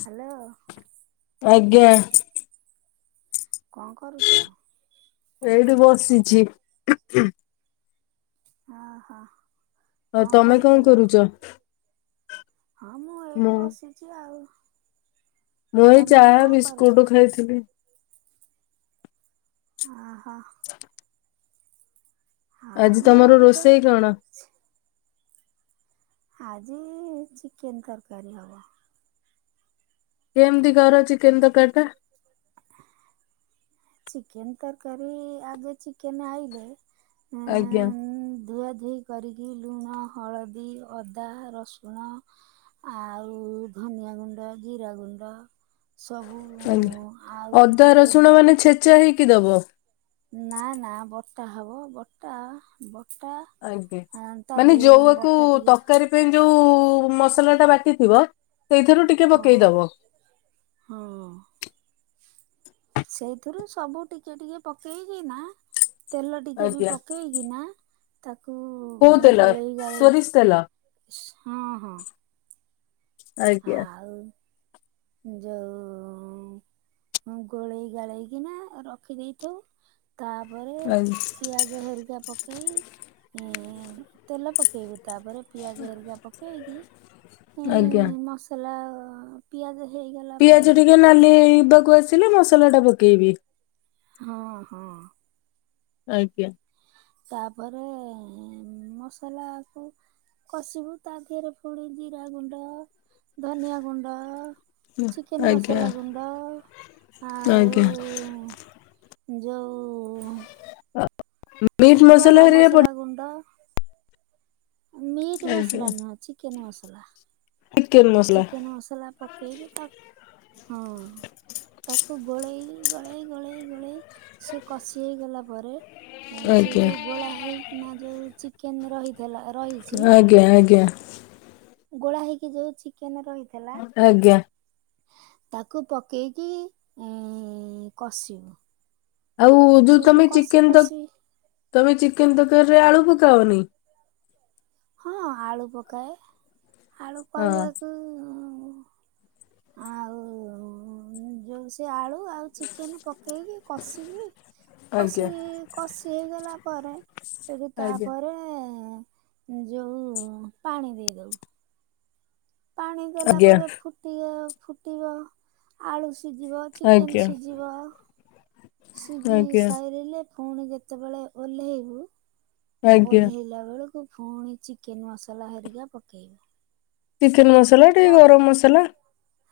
Hello ଆଜ୍ଞା। କଁ କରୁଚ? ଏଇଠି ବସିଚି। ଓହୋ, ଆଉ କଁ ତମେ କଣ ଖାଇଥିଲ? କରୁଛ? ହଁ, ମୁଁ ଏଇଠି ବସିଛି ଆଉ। ମୁଁ ଏଇ ତମର ଚାହା କଣ କରୁଛ? ବିସ୍କୁଟ ଖାଇଥିଲି। ଅ ହ। ହଁ ଆଜି ମୁଁ ତମର ବି ସେଇ ରୋଷେଇ କଣ? ଆଜି ଚିକେନ୍ ତରକାରୀ ହବ। କେମିତି କର ଚିକେନ୍ ତରକାରୀ ଟା? ଚିକେନ ତରକାରୀ ଆଗେ ଚିକେନ୍ ଆଇଲେ ଆଜ୍ଞା ହଁ ଧୁଆ ଧୋଇ କରିକି ଲୁଣ, ହଳଦୀ, ଅଦା, ରସୁଣ ଆଉ ଧନିଆ ଗୁଣ୍ଡ, ଜିରା ଗୁଣ୍ଡ। ସବୁ ଆଉ ଟିକେ ତେଲ, ଚା ହେଇକି ଦବ। ନା ନା ବଟା ହବ ବଟା ବଟା ଆଜ୍ଞା! ତା ମାନେ ଦେହ ଯଉଆକୁ ବଟା ଟିକେ ତରକାରୀ ସେଥି ପାଇଁ ଯୋଉ ମସଲା ଟା ବାଟିଥିବ ସେଇଥିରୁ ଟି ହଁ। ହଁ, ସେଇଥିରୁ ସବୁ ଟିକେ ଟିକେ ପକେଇକି ନା ତେଲ ଟିକେ ବି ଆଜ୍ଞା ପକେଇକିନା ତାକୁ କୋଉ ତେଲ ଗୋଳେଇ ଗାଳେଇ ସୋରିଷ ତେଲ ହଁ। ହଁ। ଆଜ୍ଞା ଆଉ ଯୋଉ ଉ ଗୋଳେଇ ଗାଳେଇକିନା ରଖିଦେଇେଥିବୁ। ତାପରେ ଆଜ୍ଞା। ପିଆଜ ହେରିକା ପକେଇ ତେଲ ପକେଇକି ତାପରେ ପିଆଜ ହେରିକା ପକେଇକି ଆଜ୍ଞା। ଏଇ ମସଲା ପିଆଜ ହେଇଗଲା ପିଆଜ ପରେ ଟିକେ ନାଲି ହେଇବାକୁ ଆସିଲେ ମସଲାଟା ପକେଇବି। ହଁ। ହଁ। ଆଜ୍ଞା। ତାପରେ ମସଲାକୁ କଷିବୁ ତା ଧେରେ ପୁଣି ଜିରାଗୁଣ୍ଡ, ଧନିଆ ଗୁଣ୍ଡ ଚିକେନ୍ ମସଲା ଆଜ୍ଞା। ଗୁଣ୍ଡ ଆଉ ଆଜ୍ଞା ଯୋଉ ଉ [unintelligible] ଗରମ ହେରିକା ମସଲା ପଡି ଗୁଣ୍ଡ ମିଟ୍ ଆଜ୍ଞା। ମସଲା ନୁହଁ ଚିକେନ୍ ମସଲା। ଚିକେନ ମସଲା। ଚିକେନ୍ ମସଲା ପକେଇକି ତା ହଁ। ତାକୁ ଗୋଳେଇ, ଗୋଳେଇ, ଗୋଳେଇ, ଗୋଳେଇ ସିଏ କଷି ହେଇଗଲା ପରେ ସେ ଆଜ୍ଞା ଯୋଉ ଗୋଳା ହେଇକିନା ଯୋଉ ଚିକେନ୍ ରହିଥିଲା ରହିଚି ଅଜ୍ଞା। ଆଜ୍ଞା। ଗୋଳା ହେଇକି ଯୋଉ ଚିକେନ୍ ରହିଥେଲା ଆଜ୍ଞା। ତାକୁ ପକେଇକି ଏଁ କଷିବୁ। ଆଉ ଯୋଉ ସେଇଠୁ ତମେ କଷି ଚିକେନ୍ ତ କଷି ତମେ ଚିକେନ୍ ତରକାରୀରେ ଆଳୁ ପକାଅନି? ହଁ ଆଳୁ ପକାଏ, ଆଳୁ ହଁ କହିଆକୁ ଆଉ ଯୋଉ ସେ ଆଳୁ ଆଉ ଚିକେନ୍ ପକେଇକି କଷିକି ଆଜ୍ଞା କଷି, କଷି ହେଇଗଲା ପରେ ସେଠୁ ଆଜ୍ଞା ତାପରେ ଯୋଉ ପାଣି ଦେଇଦବୁ। ପାଣି ଦେଲା ଆଜ୍ଞା ପରେ ଫୁଟିଅ ଫୁଟିବ। ଆଳୁ ସିଜିବ ଆଜ୍ଞା ଚିକେନ୍ ସିଜିବ। ସିଜି ଆଜ୍ଞା। ସାରିଲେ ଫୁଣି ଯେତେବେଳେ ଓହ୍ଲେଇବୁ ଆଜ୍ଞା ଓହ୍ଲେଇଲା ବେଳକୁ ଫୁଣି ଚିକେନ୍ ମସଲା ହେରିକା ପକେଇବୁ। ଚିକେନ୍ ମସଲା ଟିକେ ଗରମ୍ ମସଲା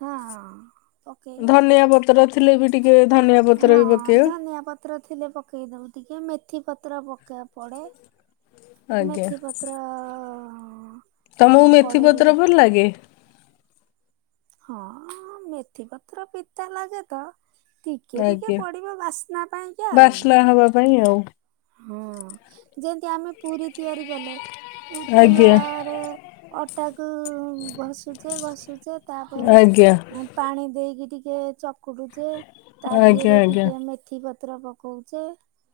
ହଁ-ହଁ। ଧନିଆ ପତ୍ର ଥିଲେ ବି ଟିକେ ଧନିଆ ହଁ ପତ୍ର ବି ପକେଇବ। ଧନିଆ ପତ୍ର ଥିଲେ ପକେଇଦବୁ ଟିକେ ମେଥି ପତ୍ର ପକେଇବା ପଡେ। ଆଜ୍ଞା। ମେଥି ପତ୍ର ତମକୁ ହଁ ପଡ଼େ ବି ମେଥିପତ୍ର ଟିକେ ଭଲ ଲାଗେ? ହଁ ମେଥି ପତ୍ର ପିତା ଲାଗେ ତ। ଟିକେ-ଟିକେ ଆଜ୍ଞା। ପଡିବ ବାସ୍ନା ପାଇଁକା ଆଉ। [unintelligible] ହବା ପାଇଁ ଆଉ। ହଁ ଯେମତି ଆମେ ପୁରୀ ତିଆରି କଲେ ଆଜ୍ଞା ତେଲରେ ଅଟାକୁ ଘଷୁଚେ ଘଷୁଚେ ଆଜ୍ଞା ତାପରେ ପାଣି ଦେଇକି ଟିକେ ଚକୁଟୁଚି ତା ଆଜ୍ଞା ଧିଏରେ ଆଜ୍ଞା। ଟିକେ ମେଥି ପ ତ୍ର ପକଉଚେ।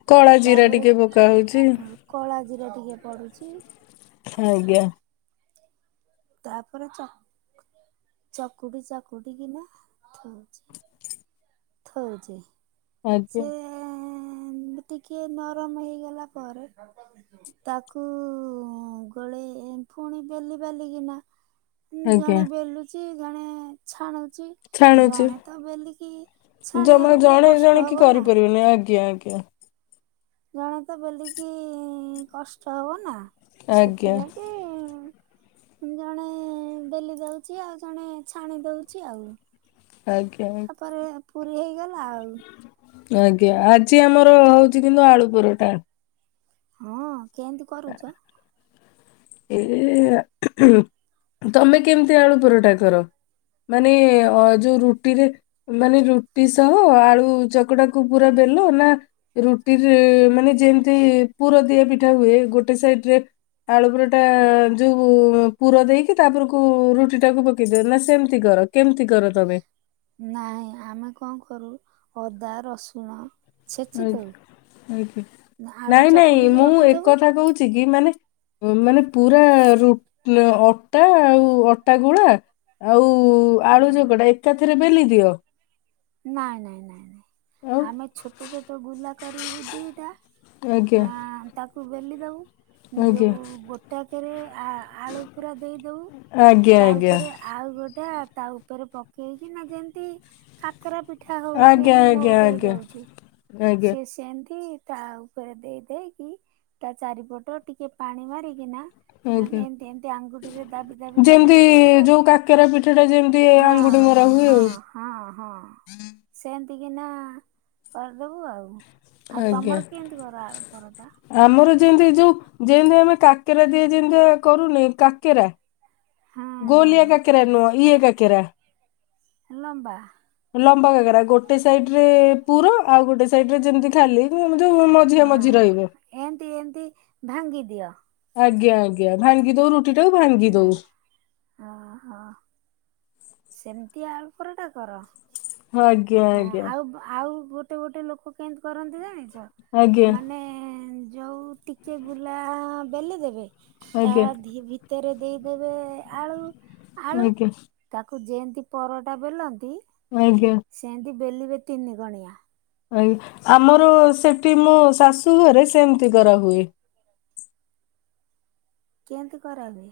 କଳା ଜିରା ଟିକେ ପକା ହଉଚି। କଳା ଜିରା ଟିକେ ପଡ଼ୁଚି। ଆଜ୍ଞା। ତାପରେ ଚକୁଟି ଚାକୁଟିିକିନା ଥଉଚେ। ଥୋଉଚେ ଆଜ୍ଞା। ସେ ଟିକେ ନରମ ହେଇଗଲା ପରେ ତାକୁ ଗୋଳେ ପୁଣି ବେଲି ବାଲିିକିନା ଆଜ୍ଞା ଜଣେ ବେଲୁଛି ଜଣେ ଛାଣୁଛି ଛାଣୁଛି ଜଣେ ତ ବେଲିକି ଜମା ଛାଣିବାକୁ ଟିକେ ଜଣେ କଷ୍ଟ ଜଣେ କି ହବ ନା କରିପାରିବେନି ଆଜ୍ଞା ଆଜ୍ଞା ଜଣେ ତ ବେଲିକି କଷ୍ଟ ହବ ନା ଆଜ୍ଞା ସେଥିଲାାଗି ଜଣେ ବେଲି ଦଉଛି ଆଉ ଜଣେ ଛାଣି ଦଉଛି ଆଉ ଆଜ୍ଞା ତାପରେ ପୁରୀ ହେଇଗଲା ଆଉ ଆଜ୍ଞା ଆଜି ଆମର ହଉଛି କିନ୍ତୁ ଆଳୁ ପରଟା ହଁ କେମିତି କରୁଛ ଏ ତମେ କେମିତି ଆଳୁ ପରଟା କର ମାନେ ଅ ଯୋଉ ରୁଟିରେ ମାନେ ରୁଟି ସହ ଆଳୁ ଚକଟାକୁ ପୁରା ବେଲ ନା ରୁଟିରେ ମାନେ ଯେମିତି ପୁର ଦିଆ ପିଠା ହୁଏ ଗୋଟେ ସାଇଡ ରେ ଆଳୁବୁର ତ ଯୋଉ ପୁର ଦେଇକି ତାପରକୁ ରୁଟି ଟାକୁ ପକେଇଦିଅ ନା ସେମିତି କର କେମିତି କର ତମେ ନାହିଁ ଆମେ କଣ କରୁ ଅଦା ରସୁଣ ଛେଚି ଆା ଦଉ ଆଞା ଆଳୁ ନାଇଁ ନାଇଁ ଚକୁଟିକି ମୁଁ ରଖିଥବୁ ଏକଥା କହୁଛି କି ମାନେ ମାନେ ପୁରା ର ଅଟା ଆଉ ଅଟା ଗୁଳା ଆଉ ଆଳୁ ଚକଟା ଏକାଥରେ ବେଲି ଦିଅ ନାଇଁ ନାଇଁ ନାଇଁ ଆଉ ନାଇଁ ଆମେ ଛୋଟ ଛୋଟ ଗୁଲା କରିବୁ ଦିଟା ଆଜ୍ଞା ଆ ତାକୁ ବେଲି ଦେବୁ ଆଜ୍ଞା ଯେଉଁ ଗୋଟାକରେ ଆ ଆଳୁ ପୁରା ଦେଇଦବୁ ଆଜ୍ଞା ତା ଆଜ୍ଞା ଉପରେ ଆଉ ଗୋଟେ ତା ଉପରେ ପକେଇକିନା ଯେମ୍ତି କାକରା ପିଠା ହଉଚି ଆଜ୍ଞା ଏମିତି ଆଜ୍ଞା ନଉଟେଇ ଆଜ୍ଞା। ଦଉଚୁ ଆଜ୍ଞା ସେଏ ସେମ୍ତି ତା ଉପରେ ଦେଇ ଦେଇେଇକି ତା ଚାରିପଟ ଟିକେ ପାଣି ମାରିକିନା ନ ଆଜ୍ଞା ଏନ୍ନ୍ତି ଏନ୍ତି ଅଙ୍ଗୁଟିରେ ଦାବି ଦାବି ଦେଲେ ଯେମିତି ସିଏ ପୁରା ଯୋଉ କାକେରା ପିଠା ଟା ଯେମିତି ଆଙ୍ଗୁଠି ମରା ହୁଏ ହଁ ଆଉ ହଁ! ହଁ ସେମ୍ତିକିନା କରିଦେବୁ ଆଉ। ଆଉ ଆଜ୍ଞା ତମର କେମିତି କର ଆଳୁ ପରଟା? ଆମର ଯେମିତି ଯୋଉ ଯେଏଁତି ଆମେ କାକେରା ଦିଏ ଯେମିତି କରୁନି କାକେରା। ହଁ ଗୋଲିଆ ହଁ କାକରା ନୁହଁ ଇଏ କାକେରା। ଲମ୍ବା। ଲମ୍ବା କାକରା ଗୋଟେ ସାଇଡରେ ପୁର ଆଉ ଗୋଟେ ସାଇଡରେ ଯେମିତି ଖାଲି ମୁଁ ଯଉ [unintelligible] ହଁ। ଏମ୍ତି ଏମ୍ତି ଭାଙ୍ଗିଦିଅ। ଆଜ୍ଞା ଆଜ୍ଞା ଭାଙ୍ଗି ଦଉ ରୁଟିଟାକୁ ଭାଙ୍ଗି ଦଉ। ଓ ହ। ସେମ୍ତି ଆଳୁ ପରଟା କର! ହଁ ଆଜ୍ଞା ହଁ ଆଜ୍ଞା। ଆଉ ଆଉ ଗୋଟେ ଗୋଟେ ଲୋକ କେମ୍ତି କରନ୍ତି ଜାଣିଚ ଆଜ୍ଞା। ମାନେ ଯୋଉ ଟିକେ ବୁଲା ବେଲି ଦେବେ ତା ଆଜ୍ଞା ଦିହି ଭିତ୍ ତରେ ଦେଇଦେବେ ଆଳୁ ଆଳୁ। ଆଜ୍ଞା ତାକୁ ଯେମତି ପରଟା ବେଲନ୍ତି [unintelligible] ସେମିତି ବେଲିବେ ତିନି କଣିଆ। ଆଜ୍ଞା ଆମର ସେଠି ମୋ ଶାଶୁ ଘରେ ସେମିତି କରା ହୁଏ। କେମ୍ତି କରା ହୁଏ?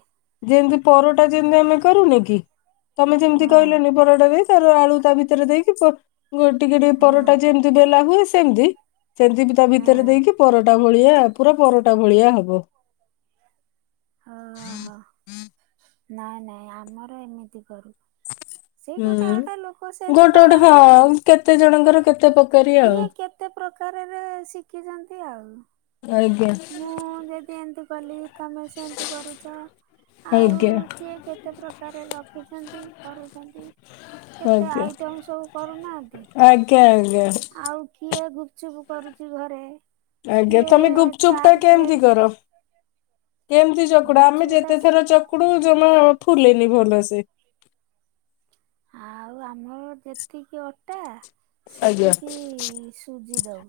ଯେମ୍ତି ପରଟା ଯେମତି ଆମେ କରୁନି କି ତମେ ଯେମ୍ତି ହଁ କହିଲନି ପରଟାରେ ତାର ଆଳୁ ତା ଭିତରେ ଦେଇକି ପ ଟିକେ ଟିକେ ହଁ ପରଟା ଯେମ୍ତି ବେଲା ହୁଏ ସେମ୍ତି। ସେମ୍ତି ବି ତା ଭିତରେ ହଁ ଦେଇକି ପରଟା ଭଳିଆ ପୁରା ପରଟା ଭଳିଆ ହେବ। ହଁ ହଁ! ନାଇଁ ନାଇଁ ଆମର ଏମିତି କରୁ। ସେଇ ଗୋଟେ ହୁଁ ଗୋଟେ ଲୋକ ସେମତି ଗୋଟେ ଗୋଟେ କରନ୍ତି ହଁ ଆଉ। କେତେ ଜଣଙ୍କର କେତେ କ କିଏ କେତେ ପ୍ରକାରରେ ଶିଖିଚନ୍ତି ଆଉ। ଆଜ୍ଞା। ମୁଁ ଯଦି ଏମିତି କଲି ତମେ ସେମିତି କରୁଚ ଆଉ ଆଜ୍ଞା କିଏ କେତେ ପ୍ରକାରରେ ରଖିଛନ୍ତି କରୁଚନ୍ତି। କେତେ ଆଜ୍ଞା ଆଇଟମ୍ ସବୁ କରୁନାହାନ୍ତି ଆଜ୍ଞା ଆଜ୍ଞା। ଆଉ କିଏ ଗୁପଚୁପ୍ କରୁଚି ଘରେ। ଆଜ୍ଞା। କିଏ ତମେ ଗୁପଚୁପ ଟା ଚାଟ କେମିତି ତିଆରି କର? କେମତି ଚକୁଡ ଆମେ ଗୁପଚୁପ ଟା ଯେତେ ଥର ଚକୁଡୁ ଜମା ଫୁଲେନି ଭଲସେ। ଆଉ ଆମର ଯେତିକି ଅଟା ଆଜ୍ଞା ସେତିକି ସୁଜି ଦଉ।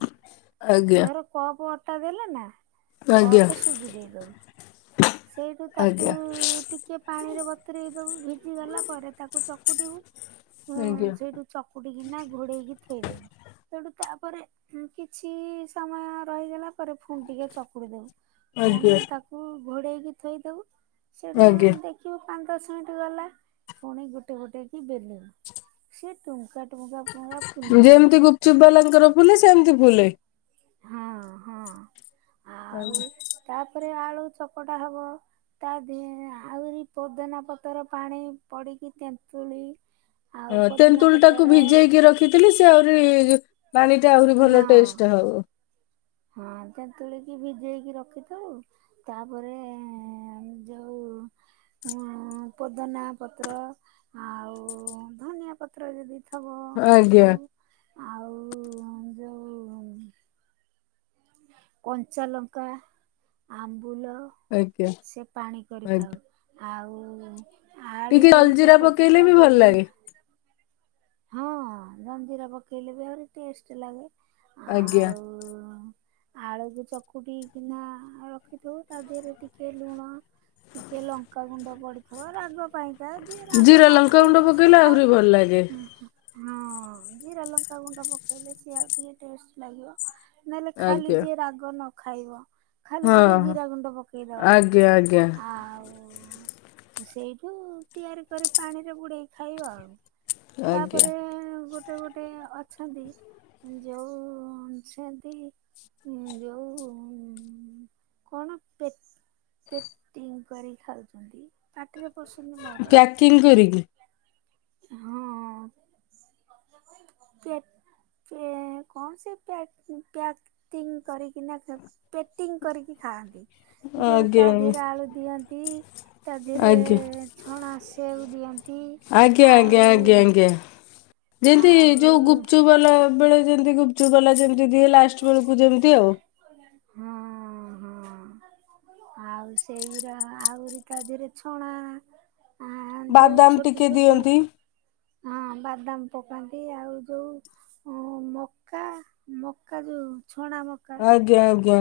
ଆଜ୍ଞା ଧର କପ ଅଟା ଦେଲେ ନା ଆଜ୍ଞା କପେ ସୁଜି ଦେଇଦଉ। ସେଇଠୁ ତାକୁ ଆଜ୍ଞା ଟିକ୍ ଟିକେ ପାଣିରେ ବତରେଇ ଦବୁ। ଭିଜି ଗଲା ପରେ ତାକୁ ଚକୁଟିବୁ ଉମ୍ ଆଜ୍ଞା। ସେଇଠୁ ଚକୁଟିକିନା ଘୋଡେଇକି ଥୋଇଦବୁ। ସେଇଠୁ ତାପରେ କିଛି ସମୟ ରହିଗଲା। ତା ପରେ ପୁଣି ଟିକେ ଚକୁଡି ଦେବୁ, ପୁଣି ଆଜ୍ଞା ତାକୁ ଘୋଡେଇକି ଥୋଇଦବୁ। ସେଉଠୁ ଆଜ୍ଞା ଦେ ଦେଖିବୁ ପାଞ୍ଚ ଦଶ ମିନିଟ ଗଲା ପୁଣି ଗୋଟେ ଗୋଟେ କି ବେଲିବୁ ସେ ଟୁଙ୍କା ଟୁଙ୍କା ଟୁଙ୍କା ଫୁଲିଯିବ। ଯେମିତି ଗୁପଚୁପ୍ ବାଲାଙ୍କର ଫୁଲେ ସେମିତି ଫୁଲେ। ହଁ, ହଁ। ଆଉ ଆଜ୍ଞା। ତାପରେ ଆଳୁ ଚକଟା ହବ। ତା ଦିହ ଆହୁରି ପୋଦିନା ପତ୍ର ପାଣି ପଡ଼ିକି ତେନ୍ତୁଳି। ଆଉ ହ ପୋଦିନା ତେନ୍ତୁଲ ଟାକୁ ପତର ଭିଜେଇକି ରଖି ରଖିଥିଲି ସେ ଆହୁରି ପାଣିଟା ଆହୁରି ହଁ ଭଲ ଟେଷ୍ଟ ହବ। ହଁ ତେନ୍ତୁଳିକି ଭିଜେଇକି ରଖିଥାଉ। ତାପରେ ଯୋଉଁ ଉ ପୋଦନା ପତ୍ର ଆଉ ଧନିଆ ପତ୍ର ଯଦି ଥବ ପକଉ ଆଜ୍ଞା ଆଉ ଯୋଉ କଞ୍ଚା ଲଙ୍କା, ଆମ୍ବୁଲ। ଆଜ୍ଞା ସେ ପାଣି ଆଜ୍ଞା। କରିଥାଉ ଆଉ ଆଳୁ ଟିକେ ଯଉ ଜଲଜିରା ଚକଟୁ ପକେଇଲେ ତା ବି ଦିହ ଭଲ ରେ ଲାଗେ। ହଁ ଜଲଜିରା ପକେଇଲେ ବି ଆହୁରି ଟେଷ୍ଟ ଲାଗେ। ଆଜ୍ଞା ଆଉ ଆଳୁକୁ ଚକୁଟି କିିନା ରଖିଥିବୁ, ତା ଦେହରେ ଟିକେ ଲୁଣ। ଟିକେ ଲଙ୍କାଗୁଣ୍ଡ ପଡିଥିବ ରାଗ ପାଇଁକା, ଯିଏ ରାଗ ଜିରା ନ ଲଙ୍କାଗୁଣ୍ଡ ଖାଇବ ସିଏ ପକେଇଲେ ଆହୁରି ଖାଏ। ଭଲ ଲାଗେ ହଁ ଜିରା ଲଙ୍କା ଗୁଣ୍ଡ ପକେଇଲେ ସିଏ ଆଉ ଟିକେ ଟେଷ୍ଟ ଲାଗିବ। ନହେଲେ ଖାଲି ଆଜ୍ଞା ଯିଏ ରାଗ ନ ଖାଇବ। ଖାଲି ହଁ ଟିକେ ହଁ। ଜିରା ଗୁଣ୍ଡ ଆଜ୍ଞା ଆଜ୍ଞା ପକେଇଦବ ଆଉ ସେଇଠୁ ତିଆରି କରି ପାଣିରେ ବୁଡେଇକି ଖାଇବ ଆଉ। ଆଜ୍ଞା ତାପରେ ଗୋ ଗୋଟେ ଗୋଟେ ଅଛନ୍ତି ଯୋଉ ସେମିତି। ଯୋଉ କଣ ପେଟ ପେଟିଙ୍ଗ କରି ଖାଉଛନ୍ତି ପାଟିରେ ପସୁନି ମୋର। କିଙ୍ଗ କରିକି। ହଁ କେ କଣ ସେ ପ୍ୟାକ ପ୍ୟାକ କରିକିନା ପେଟିଙ୍ଗ କରିକି ଖାଆନ୍ତି ଯୋଉ ଆଜ୍ଞା ତା ଆଜ୍ଞା ଦିହରେ ଆଳୁ ଦିଅନ୍ତି ତା ଦେହରେ ଆଜ୍ଞା ଛଣା ଆସିବାକୁ ଦିଅନ୍ତି ଆଜ୍ଞା ଆଉ ଆଜ୍ଞା ଆଜ୍ଞା ଆଜ୍ଞା ଯେମତି ଆଉ ଯୋଉ ଗୁପଚୁବାଲା ବେଳେ ଯେମିତି ଗୁପଚୁବାଲା ଯେମିତି ଯଦି ଲାଷ୍ଟ ବେଳକୁ ଯେମିତି ଆଉ ହଁ ହଁ ଆଉ ସେଇ ଗୁରା ଆହୁରି ତା ଦେହରେ ଛଣା ଆ ଯୋଉ ବାଦାମ ଛୋଟ ଟିକେ ଛୋଟ ଦିଅନ୍ତି ହଁ ବାଦାମ ପକାନ୍ତି ଆଉ ଯୋଉ ଓ ମକା ମକା ଯୋଉ ଛଣା ମକା ଆଜ୍ଞା ଆଜ୍ଞା।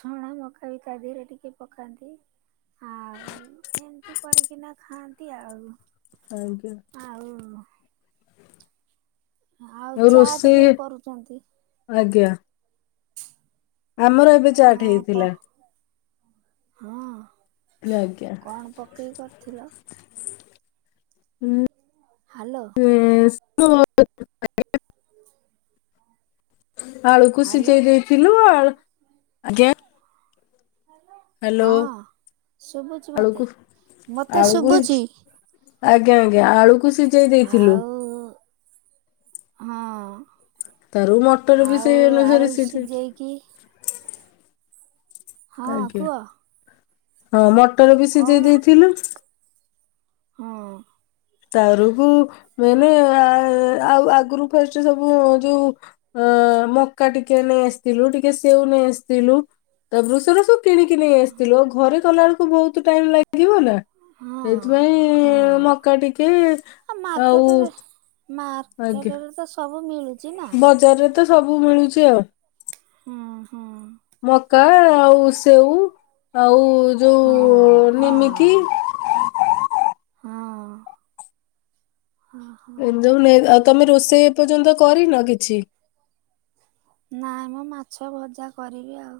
ଛଣା ମକା ବି ତା ଦିହରେ ଟିକେ ପକାନ୍ତି। ହଁ। ଏମତି ପରିକିନା ଖାଆନ୍ତି ଆଉ। ଆଜ୍ଞା। ଆଉ ଆଉ ଚାଟ ଯୋଉ କରୁଚନ୍ତି। ଆଜ୍ଞା। ଆମର ଏବେ ଚାଟ ହଁ କହ ହେଇଥିଲା ହଁ। କହିଲି ଆଜ୍ଞା। କଣ ପକେଇ କରିଥିଲ? ହୁଁ। ହାଲୋ। [unintelligible] [inaudible] ଆଳୁକୁ ହ୍ୟାଲୋ ସିଜେଇ ଦେଇଥିଲୁ ଆଳୁ ଆଜ୍ଞା। ହାଲୋ ହଁ ଶୁଭୁଛି ମତେ। ଆଳୁକୁ ମତେ ଆଳୁକୁ ଶୁଭୁଛି ଆଜ୍ଞା ଆଜ୍ଞା ଆଳୁକୁ ସି ଆଉ ହଁ। ତାରୁ ମଟର ବି ସେଇ ଅନୁସାରେ ସିଜୁଚି। କିଏ? ହଁ ଆଜ୍ଞା କୁହ। ହଁ ମଟର ବି ସିଜେଇ କହୁନ ଦେଇଥିଲୁ। ହଁ। ତା ପରକୁ ମାନେ ଆ ଆଉ ଆଗରୁ ଫାଷ୍ଟ ସବୁ ଯୋଉ ଅ ମକା ଟିକେ ନେଇଆସିଥିଲୁ ଟିକେ ସେଉ ନେଇ ଆସିଥିଲୁ ତାପରୁ ସେରା ସବୁ କିଣିକି ନେଇ ଆସିଥିଲୁ ଆଉ ଘରେ କଲା ବେଳକୁ ବହୁତ ଟାଇମ୍ ଲାଗିବ ନା ହଁ ସେଇଥିପାଇଁ ହଁ ମକା ଟିକେ ଆଉ ଆଜ୍ଞା ମାର୍କେଟ ରେ ତ ସବୁ ମିଳୁ ବଜାରରେ ତ ସବୁ ମିଳୁଚି ଆଉ। ହଁ ହଁ। ମକା ଆଉ ସେଉ ଆଉ ହଁ ଯୋଉ ହଁ ନୀମିକି ହଁ ହଁ। ହଁ ଏ ଯୋଉ ନେଇ ଆଉ ତମେ ରୋଷେଇ ଏ ପର୍ଯ୍ୟନ୍ତ କରିନ କିଛି? ନା ମ ମାଛ ଭଜା କରିବି ଆଉ।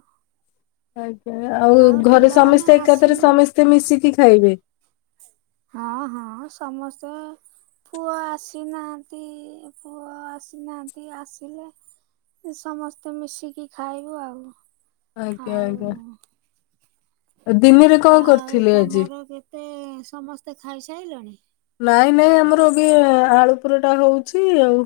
ଆଉ ଘେ ଆଉ ଘରେ ପିଲାମାନେ ସମସ୍ତେ ଆସି ଏକାଥରେ ସମସ୍ତେ ମିଶିକି ଖାଇବେ। ହଁ ହଁ ସମସ୍ତେ। ପୁଅ ଆସିନାହାନ୍ତି ପୁଅ ଆସିନାହାନ୍ତି ଆସିଲେ ସମସ୍ତେ ମିଶିକି ଖାଇବୁ ଆଉ। ଆଜ୍ଞା ଆଉ ଆଜ୍ଞା। ଆଉ ଦିନରେ କଣ ଆଉ କରିଥିଲେ ଆଜି? ତମର କେତେ ସମସ୍ତେ ଖାଇସାଇଲଣି? ନାଇଁ ନାଇଁ ଆମର ଏ ବି ଆଳୁପରଟା ହଉଛି ଆଉ।